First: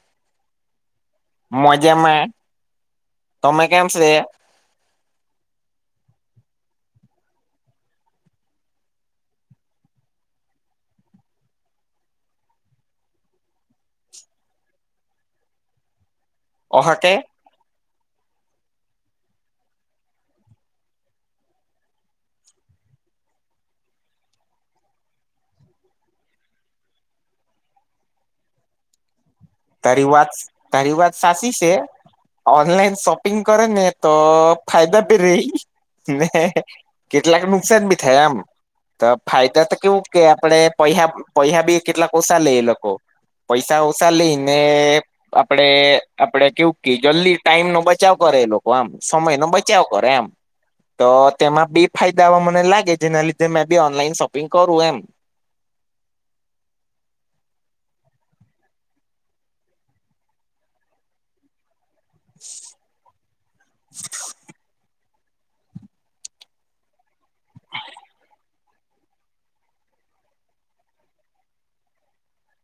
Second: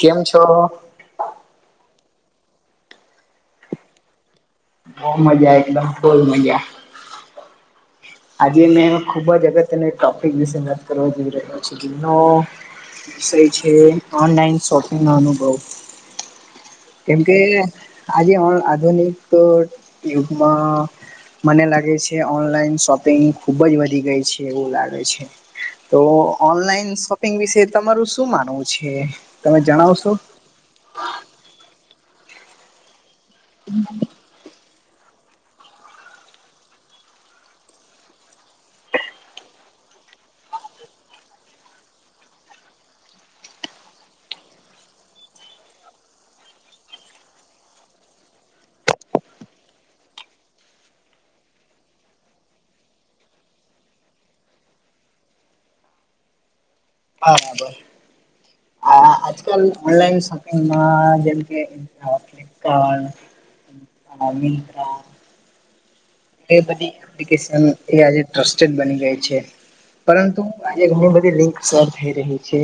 કેમ છો. મજામાં તમે કેમ છ. બહ મજા એકદમ ખૂલ મજા. આજે મેં ખૂબ જ અગત્યનો ટોપિક વિશે વાત કરવા જઈ રહ્યો છ. દરી છે ઓનલાઈન શોપિંગ ન અનુભવ. ઓહકે કેમકે આજે આધુનિક યુગમાં. મને લાગે છે ઓનલાઈન શોપિંગ ખૂબ જ વધી ગઈ છે એવું લાગે છે. તો ઓનલાઈન શોપિંગ વિશે તમારું શું માનવું છે. તમે તારી જણાવશો? વાત તારી વાત સાચી છે ઓનલાઈન શોપિંગ કરે ને તો. ફાયદા ભી રહી ને કેટલાક નુકસાન ભી થયા આમ તો ફાયદા તો કેવું કે આપણે પ પહ બી કેટલાકસાા લે એ લોકો. પૈસા ઓછા લઈ ને. આપડે આપડે કેવું કે જલ્દી ટાઈમ નો બચાવ કરે એ લોકો આમ સમય નો બચાવ કરે આમ. તો તેમાં બેી ફાયદાવા મને લાગે જેના લીધે મેં બી ઓનલાઈન શોપિંગ કરું એમ. હા હા બર. આ આજકાલ ઓનલાઈન શોપિંગમાં જેમ કે ફપ રવિન્દ્રા. એ બધી એપ્લિકેશન એ આજે ટ્રસ્ટેડ બની ગઈ છે. પરંતુ આજે ઘણી બધી લિંક શેર થઈ રહી છે.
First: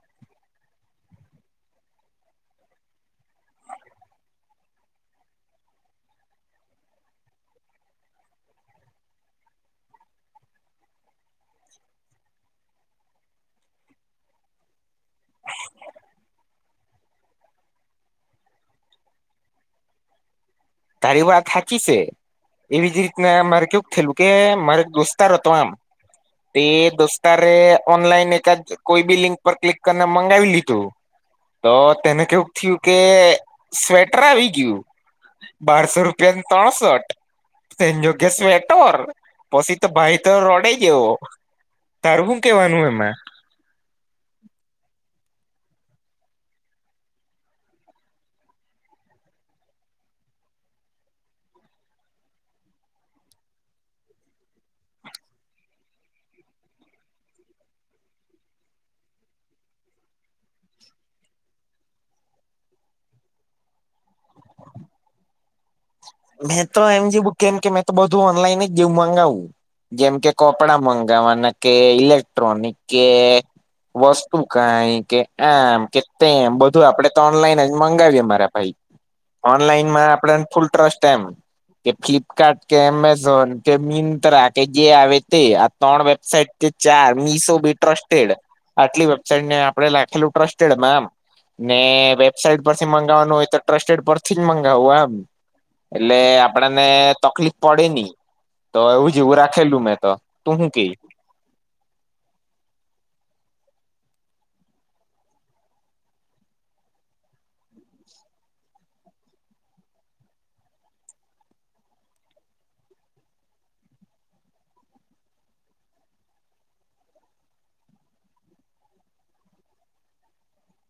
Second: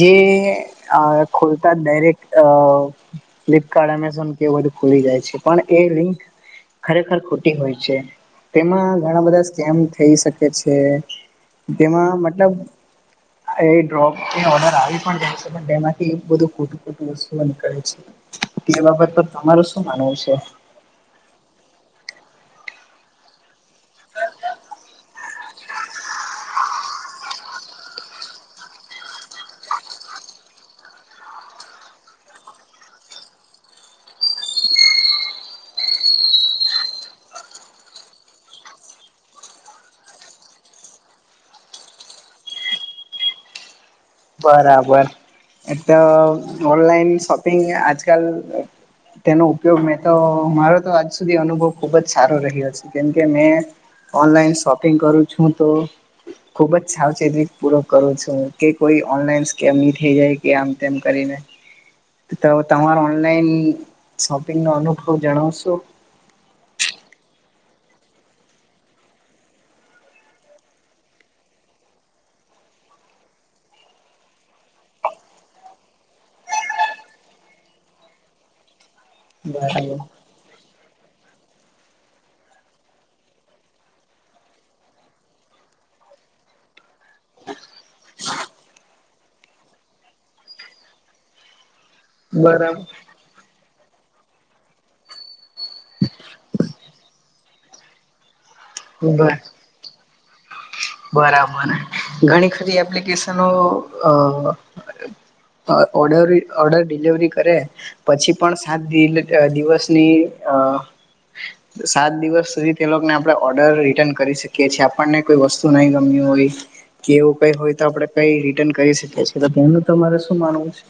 જે ખોલ ડાયરેક્ટ અ ફ્લિપકાર્ટ એમેઝોન કેવું બધું ખુલી જાય છે પણ એ લિંક ખરેખર ખ તેમાં ઘણા બધા સ્કેમ થઈ શકે છે. તેમાં મતલબ. એ ડ્રોપ એ ઓર્ડર આવી પણ જાય છે પણ એમાંથી બધું ખોટું ખોટું વસ્તુઓ નીકળે છે. તે બાબત તો તમારું શું માનવું છે. ત વા થકીી છે. એવી જ રીતના મારે કેવું થયેલું કે મારે દોસ્તાર હતો આમ તે દોસ્તારે ઓનલાઈન એકાદ કોઈ બી લિંક પર ક્લિક કરીને મગાવી લીધું. તો તેને કેવું થયું કે સ્વેટર આવી ગયું. બારસો રૂપિયા ત્રણસઠ સે જોગસ વેટર પછી તો ભાઈ તો રોડે ગયોો. તારું શું કેવાનું એમાં બરાબર એ તો ઓનલાઈન શોપિંગ આજકાલ. તેનો ઉપયોગ મેં તો મારો તો આજ સુધી અનુભવ ખુબ જ સારો રહ્યો છે કેમકે મેં ઓનલાઈન શોપિંગ કરું છું તો ખુબ જ સાવચે પૂ કરું છું કે. કોઈ ઓનલાઈન કેમ થઇ જાય કે આમ તેમ કરીને. તો હ તમારા ઓનલાઈન શોપિંગનો અનુભવ જણાવશો. મેં તો એમ જેવ કેમ કે મેં તો બધું ઓનલાઈન જ જેવું ગાવું. જેમ કે કપડા મંગાવવાના કે ઇલેક્ટ્રોનિક કે વસ્તુ કઈ કે આમ કે તે એમ બધું આપડે તો ઓનલાઈન જ મંગાવીએ મારા. ભાઈ બરાબર ઓનલાઈનમાં આપડ ફૂલ ટ્રસ્ટ એમ. કે ફ્લિપકાર્ટ કે એમેઝોન કે મિંત્રા કે જે આવે તે આ ત્રણ વેબસાઇટ. કે ચાર મીસો બી ટ્રસ્ટેડ આટલી વેબસાઇટ ને આપણે લખેલું ટ્રસ્ટેડમ. ને વેબસાાઈટ પરથી મગાવવાનું હોય તો ટ્રસ્ટેડ પરથી જ મગાવવું આમ એટલે આપડને તકલીફ પડે નહી તો એવું બરાબર જેવું રાખેલું મેં તો. તો હું કે બરાબર ઘણી ખરી એપ્લિકેશનો અ અ ઓર્ડર ઓર્ડર ડલીવરી કરે પછી પણ સાત દિવસની અ સાત દિવસ સુધી તે લોકોને આપડણે ઓર્ડર રિટર્ન કરી શકીએ છીએ આપણને કોઈ વસ્તુ સુનાની કમી હોય કે એવું કઈ હોય તો આપડણે કઈ રિટર્ન કરી શકીએીએ તેનું તમારે શું માનવું છે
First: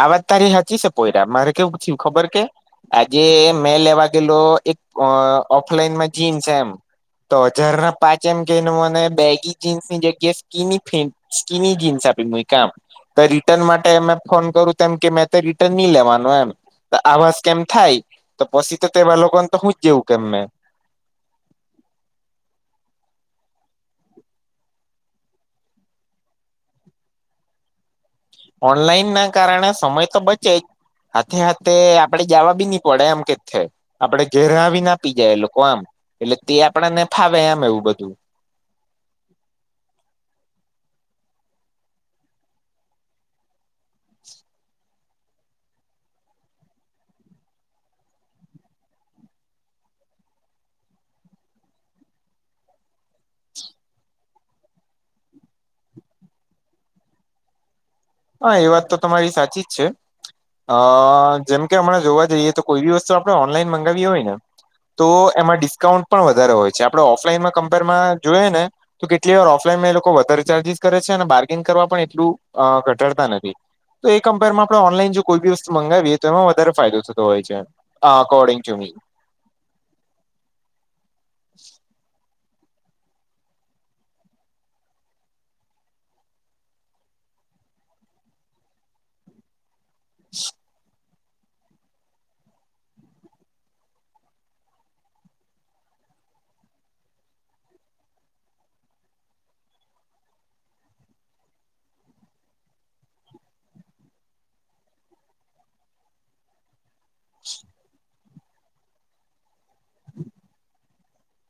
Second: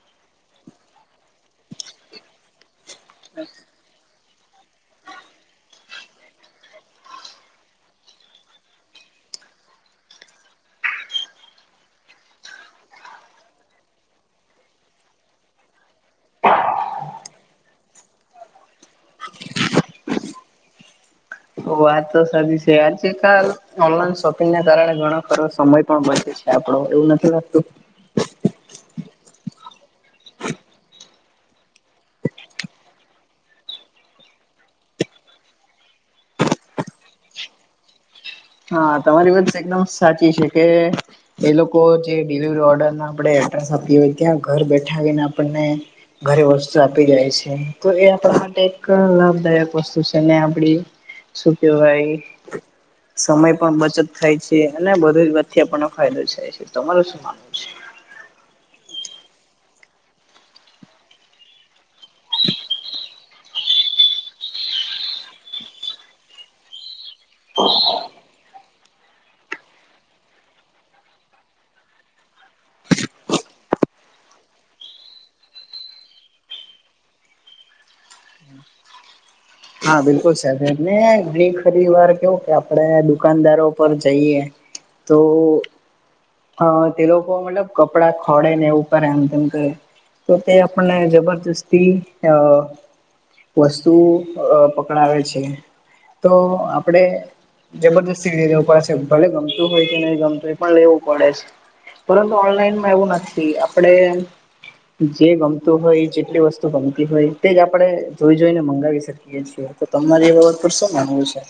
આવાજ તારી હચી છે પોયરા મારે કેવું થય ખબર કે આજે મે લેવા ેલો એક ઓફલાઈનમાં જીન્સ એમ તો હજાર ના પાચે એમ કેને મને બેગી જીન્સ ની જગ્યા સ્કીની ફે સ્કીની જીન્સ આપી કામ તો રિટર્ન માટે અમે ફોન કરું તેમ કે મેં તો રિટર્ન નહ લેવાનું એમ આવાજ કેમ થાય તો પછી તો તેવા લોકોને તો હુંજ જવું કેમં વાત તો સાચ છે આજે કાલ ઓનલાઈન શોપિંગને કારણે ઘણો ખરો સમય પણ બચે છે આપડો એવું નથી લાગતું. ઓનલાઈન ના કારણે સમય તો બચે જ હાથે હથે આપડે જવા બી નહ પડે આમ કે થે. આપડે ઘેર આવીને આપી જાય એ લોકો આમ એટલે તે આપડ ને ફાવે એમ એવું બધું. હા તમારી વાત એકદમ સાચી છે કે એ લોકો જે ડિલિવરી ઓર્ડર આપણે એડ્રેસ આપીએ હો ત્યાં ઘર બેઠા આવીને આપણને ઘરે વસ્તુ આપી જાય છે તો એ આપણા માટે એક લાભદાયક વસ્તુ છે આપડી શું કે ભાઈ. સમય પણ બચત થાય છે અને બધી જ વચચે આપ ફાયદો થાય છે તમારું શું માનવું છે. હા એ વાત તો તમારી સાચી જ છે અ જેમકે હમણાં જોવા જઈએ તો કોઈ બી વસ્તુ આપણે ઓનલાઈન મંગાવી હોય ને તો એમાં ડિસ્કાઉન્ટ પણ વધારે હોય છે આપણે ઓફલાઈનમાં કમ્પેરમાં જોઈએ ને તો કેટલી વાર ઓફલાઈનમાં એ લોકો વધતારે ચાર્જિસ કરે છે અને બાર્ગિંગ કરવા પણ એટલું ઘટડતા નથી. તો એ કમ્પેરમાં આપણે ઓનલાઈન જો કોઈ બી વસ્તુ મંગગાવીએ તો એમાં વધારે ફાયદો થતો હોય છે. According to me. હા બિલકુલ સાને ઘણી ખરી વાર કેવું કે આપડે દુકાનદારો પર જઈએ. તો હ તે લોકો મતલબ કપડા ખોડે ને એવું ઉપર એમ તેમ તો તે આપણને જબરજસ્તી અ વસ્તુ અ પકડાવે છે તો આપણેે જબરદસ્તી સીડી લેવું પડે છે ભલે ગમતું હોય કે નહી ગમતું હો એ પણ લેવું પડે છે. પરંતુ ઓનલાઈનમાં એવું નથી આપડે જે ગમતું હોય એ જેટલી વસ્તુ તો ગમતી હોય તે જ આપડણે જોઈ જોઈને મંગાવી શકીએ. છી તો તમારી [unintelligible] પર શું માનવું છે.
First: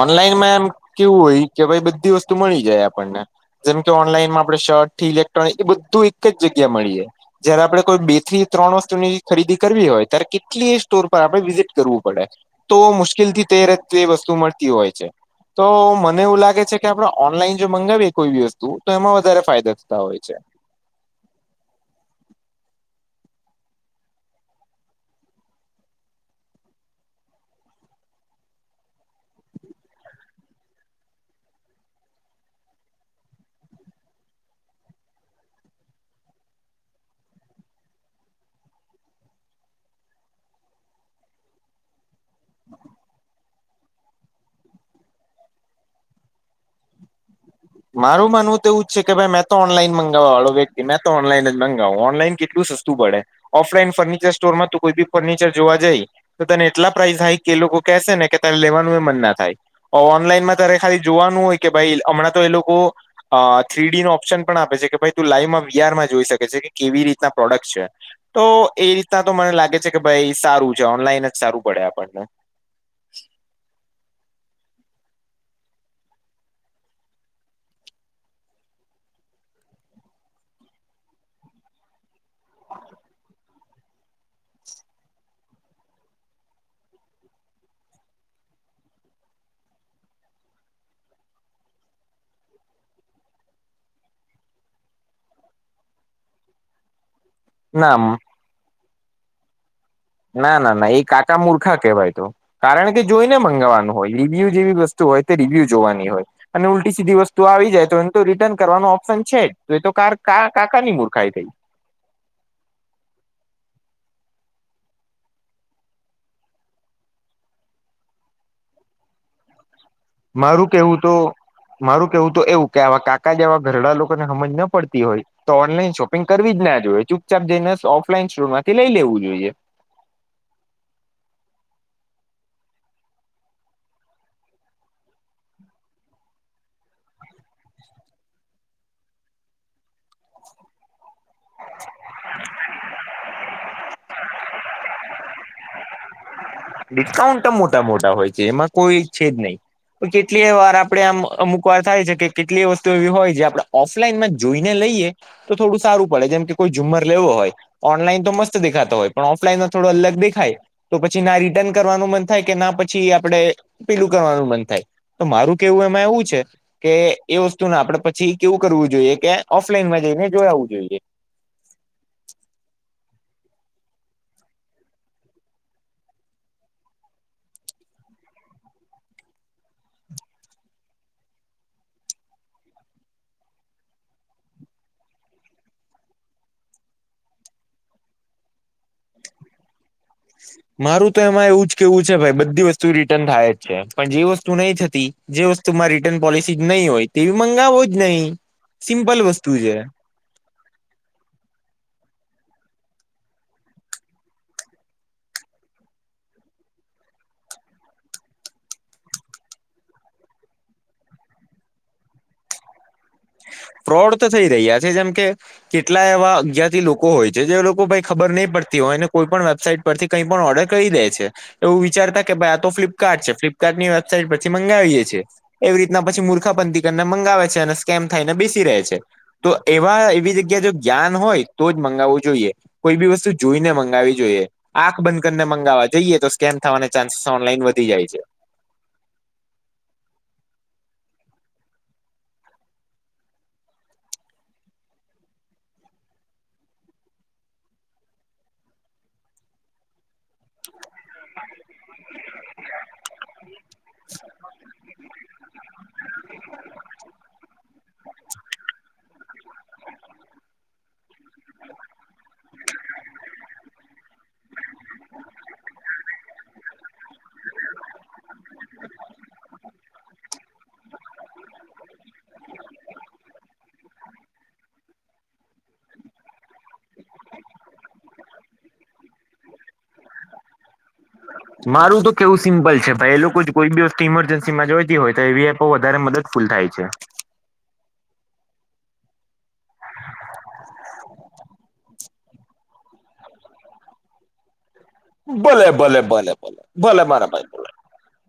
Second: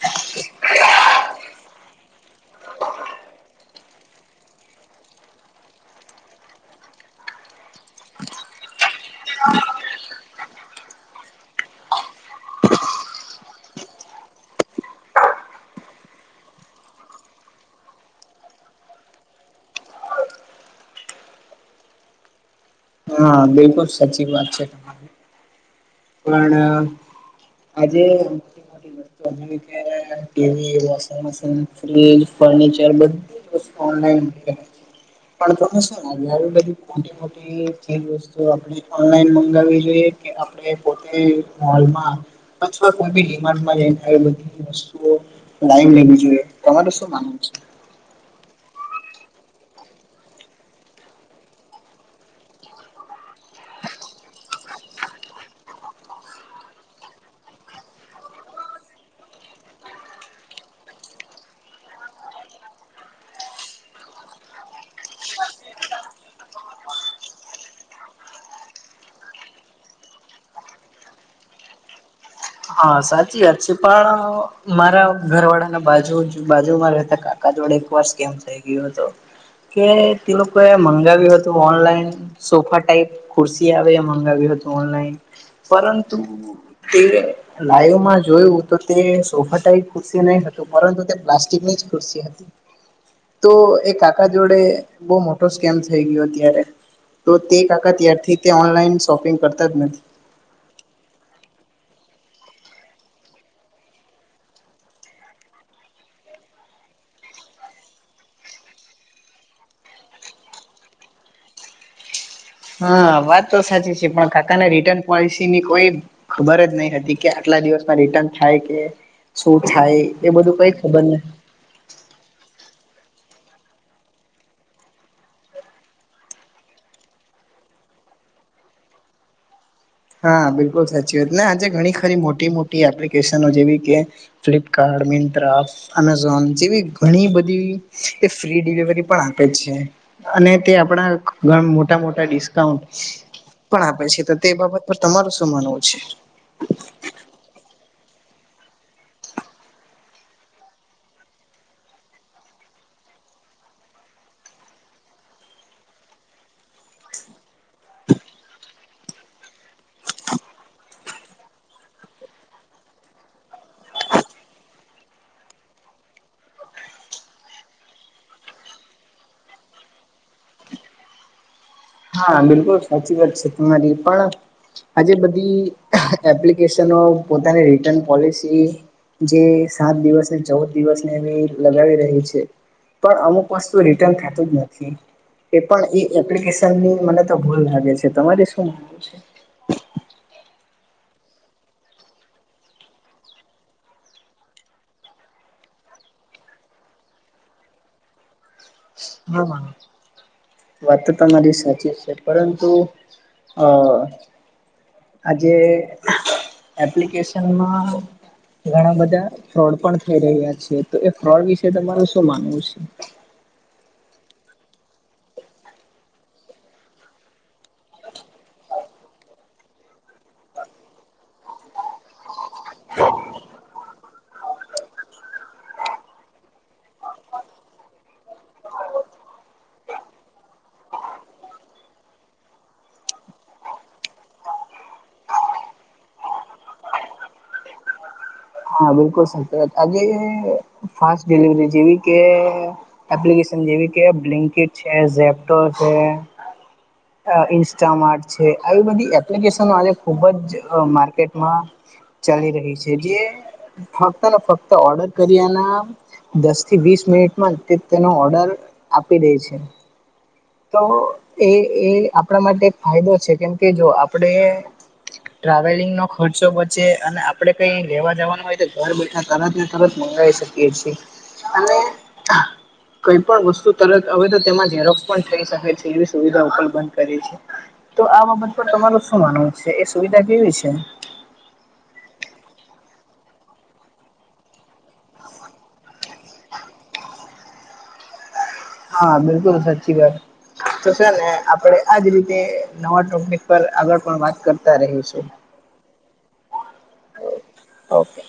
ઓનલાઈન માં એમ કેવું હોય કે ભાઈ બધી વસ્તુ મળી જાય આપણને. જેમ કે ઓનલાઈનમાં આપણે શર્ટ થી ઇલેક્ટ્રોનિક એ બધું એક જ જગ્યા મળી જાય. જયારે આપડણે કોઈ બે થી ત્રણ વસ્તુની ખરીદી કરવી હોય ત્યારે કેટલી સ્ટોર પર આપણે વિઝિટ કરવું પડે. તો મુશ્કેલ થી તે ર તે વસ્તુ મળતી હોય છે. તો મને એવું લાગે છે કે આપડે ઓનલાઈન જો મંગાવીએ કોઈ બી વસ્તુ તો એમાં વધારે ફાયદા થતા હોય છે. હા બિલકુલ સાચી વાત છે તમારી પણ આજે ક્યારે TV washing machine fridge furniture બધું [inaudible] [unintelligible] બધી મોટી મોટી વતુ આપણે ઓનલાઈન મંગાવવી જોઈએ કે આપણે પોતે મોલમાં અથવા કોઈ બી ડિમાડમાંને આવી બધી વસ્તુઓ ટાઈમ લેવી જોઈએ તમારે શું માનવુ છે. મારું માનવું એવું છે કે ભાઈ મે તો ઓનલાઈન મંગાવવા વાળો વ્યક્તિ મેં તો ઓનલાઈન જ મગાવ ઓનલાઈન કેટલું સસ્તું પડે ઓફલાઈન ફર્નિચર સ્ટોરમાં ત કોઈ બી ફર્નિચર જોવા જાય. તો તને એટલા પ્રાાઈઝ હાય કે એ લોકો કેસે ને કે તને લેવાનું એ મન ના થાય ઓનલાઈનમાં તરે ખાલી જોવાનું હોય કે ભાઈ હમણાં તો એ લોકો અ થ્રી ડી નો ઓપ્શન પણ આપે છે કે ભાઈ તું લાઈવમાં વીઆરમાં જોઈ શકે છે કે કેવી રીતના પ્રોડક્ટ છે. તો એ રીતના તો મને લાગે છે કે ભાઈ સારું છે ઓનલાઈન જ સારું પડે આપણને. હા સાચી વાત છે પણ મારા ઘરવાળા ના બાજુ બાજુમાં રહેતા હતા. દોડ એક વર્ષ કેમ થઈ ગયું હતો કે તે લોકો એ મંગાવ્યું હતું ઓનલાઈન સોફા ટાઈપ ખુરસી આવે મંગાવ્યું હતું ઓનલાઈન પરંતુ [unintelligible] લાઈવમાં જોયું તો તે સોફા ટાઈ ખુરશ નહી હતીું પરંતુ તે પ્લાસ્ટિક ની જ ખુરશ હ તો એ કાકા જોડે બહ મોટો સ્કેમ થઈ ગયો અત્યારે. તો તે કાકા ના ત્યારથી તે ઓનલાઈન શોપિંગ કરતા જ નથી. ના ના ના એ કાચા મૂર્ખા કે વાઈ તો. કારણ કે જોઈને મંગાવવાનું હોય રિવ્યુ જેવી વસ્તુ હોય તે રિવ્યુ જોવાની હોય. અને ઉલટી સીધી વસ્તુ આવી જાય તો એને તો રિટર્ન કરવાનો ઓપ્શન છે જ તો એ તો કાર કા કાકાની મૂર્ખાય થઈ. હા વાત તો સાચી છે પણ કાકાને રિટર્ન પોલિસીની કોઈ ખબર જ નહી હતી કે આટલા દિવસમાં રિટર્ન થાય કે શું થાય. એ બધું મારું કઈ કેવું ખબર ન તો મારું કેવું તો એવું કે આવા કાકા જેવા ઘરડા લોકોને સમજ ન પડતી હોય તો ઓનલાઈન શોપિંગ કરવી જ ના જોઈએ ચૂપચાપ જઈને ઓફલાઈન સ્ટોર માંથી લઈ લેવું જોઈએ. હા બિલકુલ સાચી વાત આજે ઘણી ખરી મોટી મોટી એપ્લિકેશનો જેવી કે ફ્લિપકાર્ડ, મિત્રા એપ અમેઝોન જેવી ઘણી બધી એ ફ્રી ડિલિવરી પણ આપે છે. અને તે આપણા ઘ મોટા મોટા ડિસ્કાઉન્ટ પણ આપે છે. તો તે બાબત પર તમારું શું માનવું છે? ડિસ્કાઉન્ટ તો મોટા મોટા હોય છે એમાં કોઈ છે જ નહી. કેટલી વાર આપડે આમ અમુક વાર થાય છે કે કેટલી વસ્તુ એવી હોય જે આપ લનમાં જોઈને લઈએ તો થોડું સારું પડે જેમ કે કોઈ ઝુંમર લેવો હોય ઓનલાઈન તો મસ્ત દેખાતો હોય પણ ઓફલાઈન થોડો અલગ દેખાય તો પછી ર રિટન કરવાનું મન થાય કે ના પછી આપડે પીલું કરવાનું મન થાય. તો મારું કેવું એમાં એવું છે કે એ વસ્તુ ના આપડે પછી કેવું કરવું જોઈએ કે ઓફલાઈનમાં જઈને જો આવવું જોઈએ. હા બિલકુલ સાચી વાત છે. તમારી પણ આજે બધી એપ્લિકેશનો પોતાની રિટર્ન પોલિસી જે સાત દિવસ ને ચૌદ દિવસ ને એવી લગાવી રહી છે. પણ અમુક વસ્તુ રિટન થતું જ નથી એ પણ્ ની મને તો ભૂલ લાગે છે. તમારી શું છે? મારું તો એમાં એવું જ કેવું છે ભાઈ બધી વસ્તુ રિટર્ન થાય જ છે પણ જે વસ્તુ નહી થતી જે વસ્તુ મા રિટર્ન પોલિસી જ નહીં હોય તે મંગાવો જ નહી. હા. વાત તો તમારી સાચી છે. પરંતુ અ આજે એપ્લિકેશનમાં ઘણા બધા ફ્રોડ પણ થઈ રહ્યા છે. તો એ ફ્રોડ વિશે તમાર શું માનવું છે? ફ્રોડ તો થઈ રહ્યા છે જેમ કે કેટલા એવા અગ્ઞથી લોકો હોય છે જે લોકો ભ ખબર નહી પડતી હોય ને કોઈ પણ વેબસાાઈટ પરથી કઈ પણ ઓર્ડર કરી દે છે. એવું વિચારતા કે ભાઈ આ તો ફ્લિપકાર્ટ છે ફ્લિપકાર્ટની વેબસાાઈટ પછી મંગાવીએ છીએ. એવી રીતના પછી મૂર્ખાપંથીકને મંગાવે છે અને સ્કેમ થાયને બેસી રહે છે. તો એવા એવી જગ્યા જો જ્ઞાન હોય તો જ મંગાવવું જોઈએ. કોઈ બી વસ્તુ જોઈને મંગાવી જોઈએ. આંખ બંધ કરીને મગાવવા જઈએ તો સ્કેમ થવાને ચાન્સ ઓનલાઈન વધી જાય છે. હા બિલકુલ સાચી વાત આજે ફાસ્ટ ડિલિવરી જેવી કે એપ્લિકેશન જેવી કે બ્લિંકિટ છે જેપ્ટો છે. ઈન્સ્ટામાર્ટ છે આવી બધી એપ્લિકેશનો આજે ખૂબ જ માર્કેટમાં ચાલી રહી છે જે ફક્ત ને ફક્ત ઓર્ડર કર્યાના દસ થી વીસ મિનિટમાં તેનો ઓર્ડર આપી દે છે. તો એ એ આપણા માટે એક ફાયદો છે કેમ કે જો આપણે ટ્રાવેલિંગ નો ખર્ચો પચે અને આપડે કઈ લેવા જવાનું હોય તો ઘર બેઠા તરત ને તરત મંગાવી શકીએ. અને કઈ પણ વસ્તુ તરત હવે તો તેમાં પણ થઈ શકે છે એની સુવિધા પણ ઓપન કરી છે. તો આ બાબત પર તમારું શું માનવું છે એ સુવિધા કેવી છે? મારું તો કેવું સિમ્પલ છે ભાઈ એ લોકો કોઈ બી વસ્તુ ઈમરજન્સી માં જોઈતી હોય તો એવી વધારે મદદ ફૂલ થાય છે. હા બિલકુલ સાચી વાત. તો છે ને આપણે આજ રીતે નવા ટોપિક પર આગળ પણ વાત કરતા રહીશું. ભલે ભલે ભલે ભલે ભલે મારા ભાઈ. ઓકે.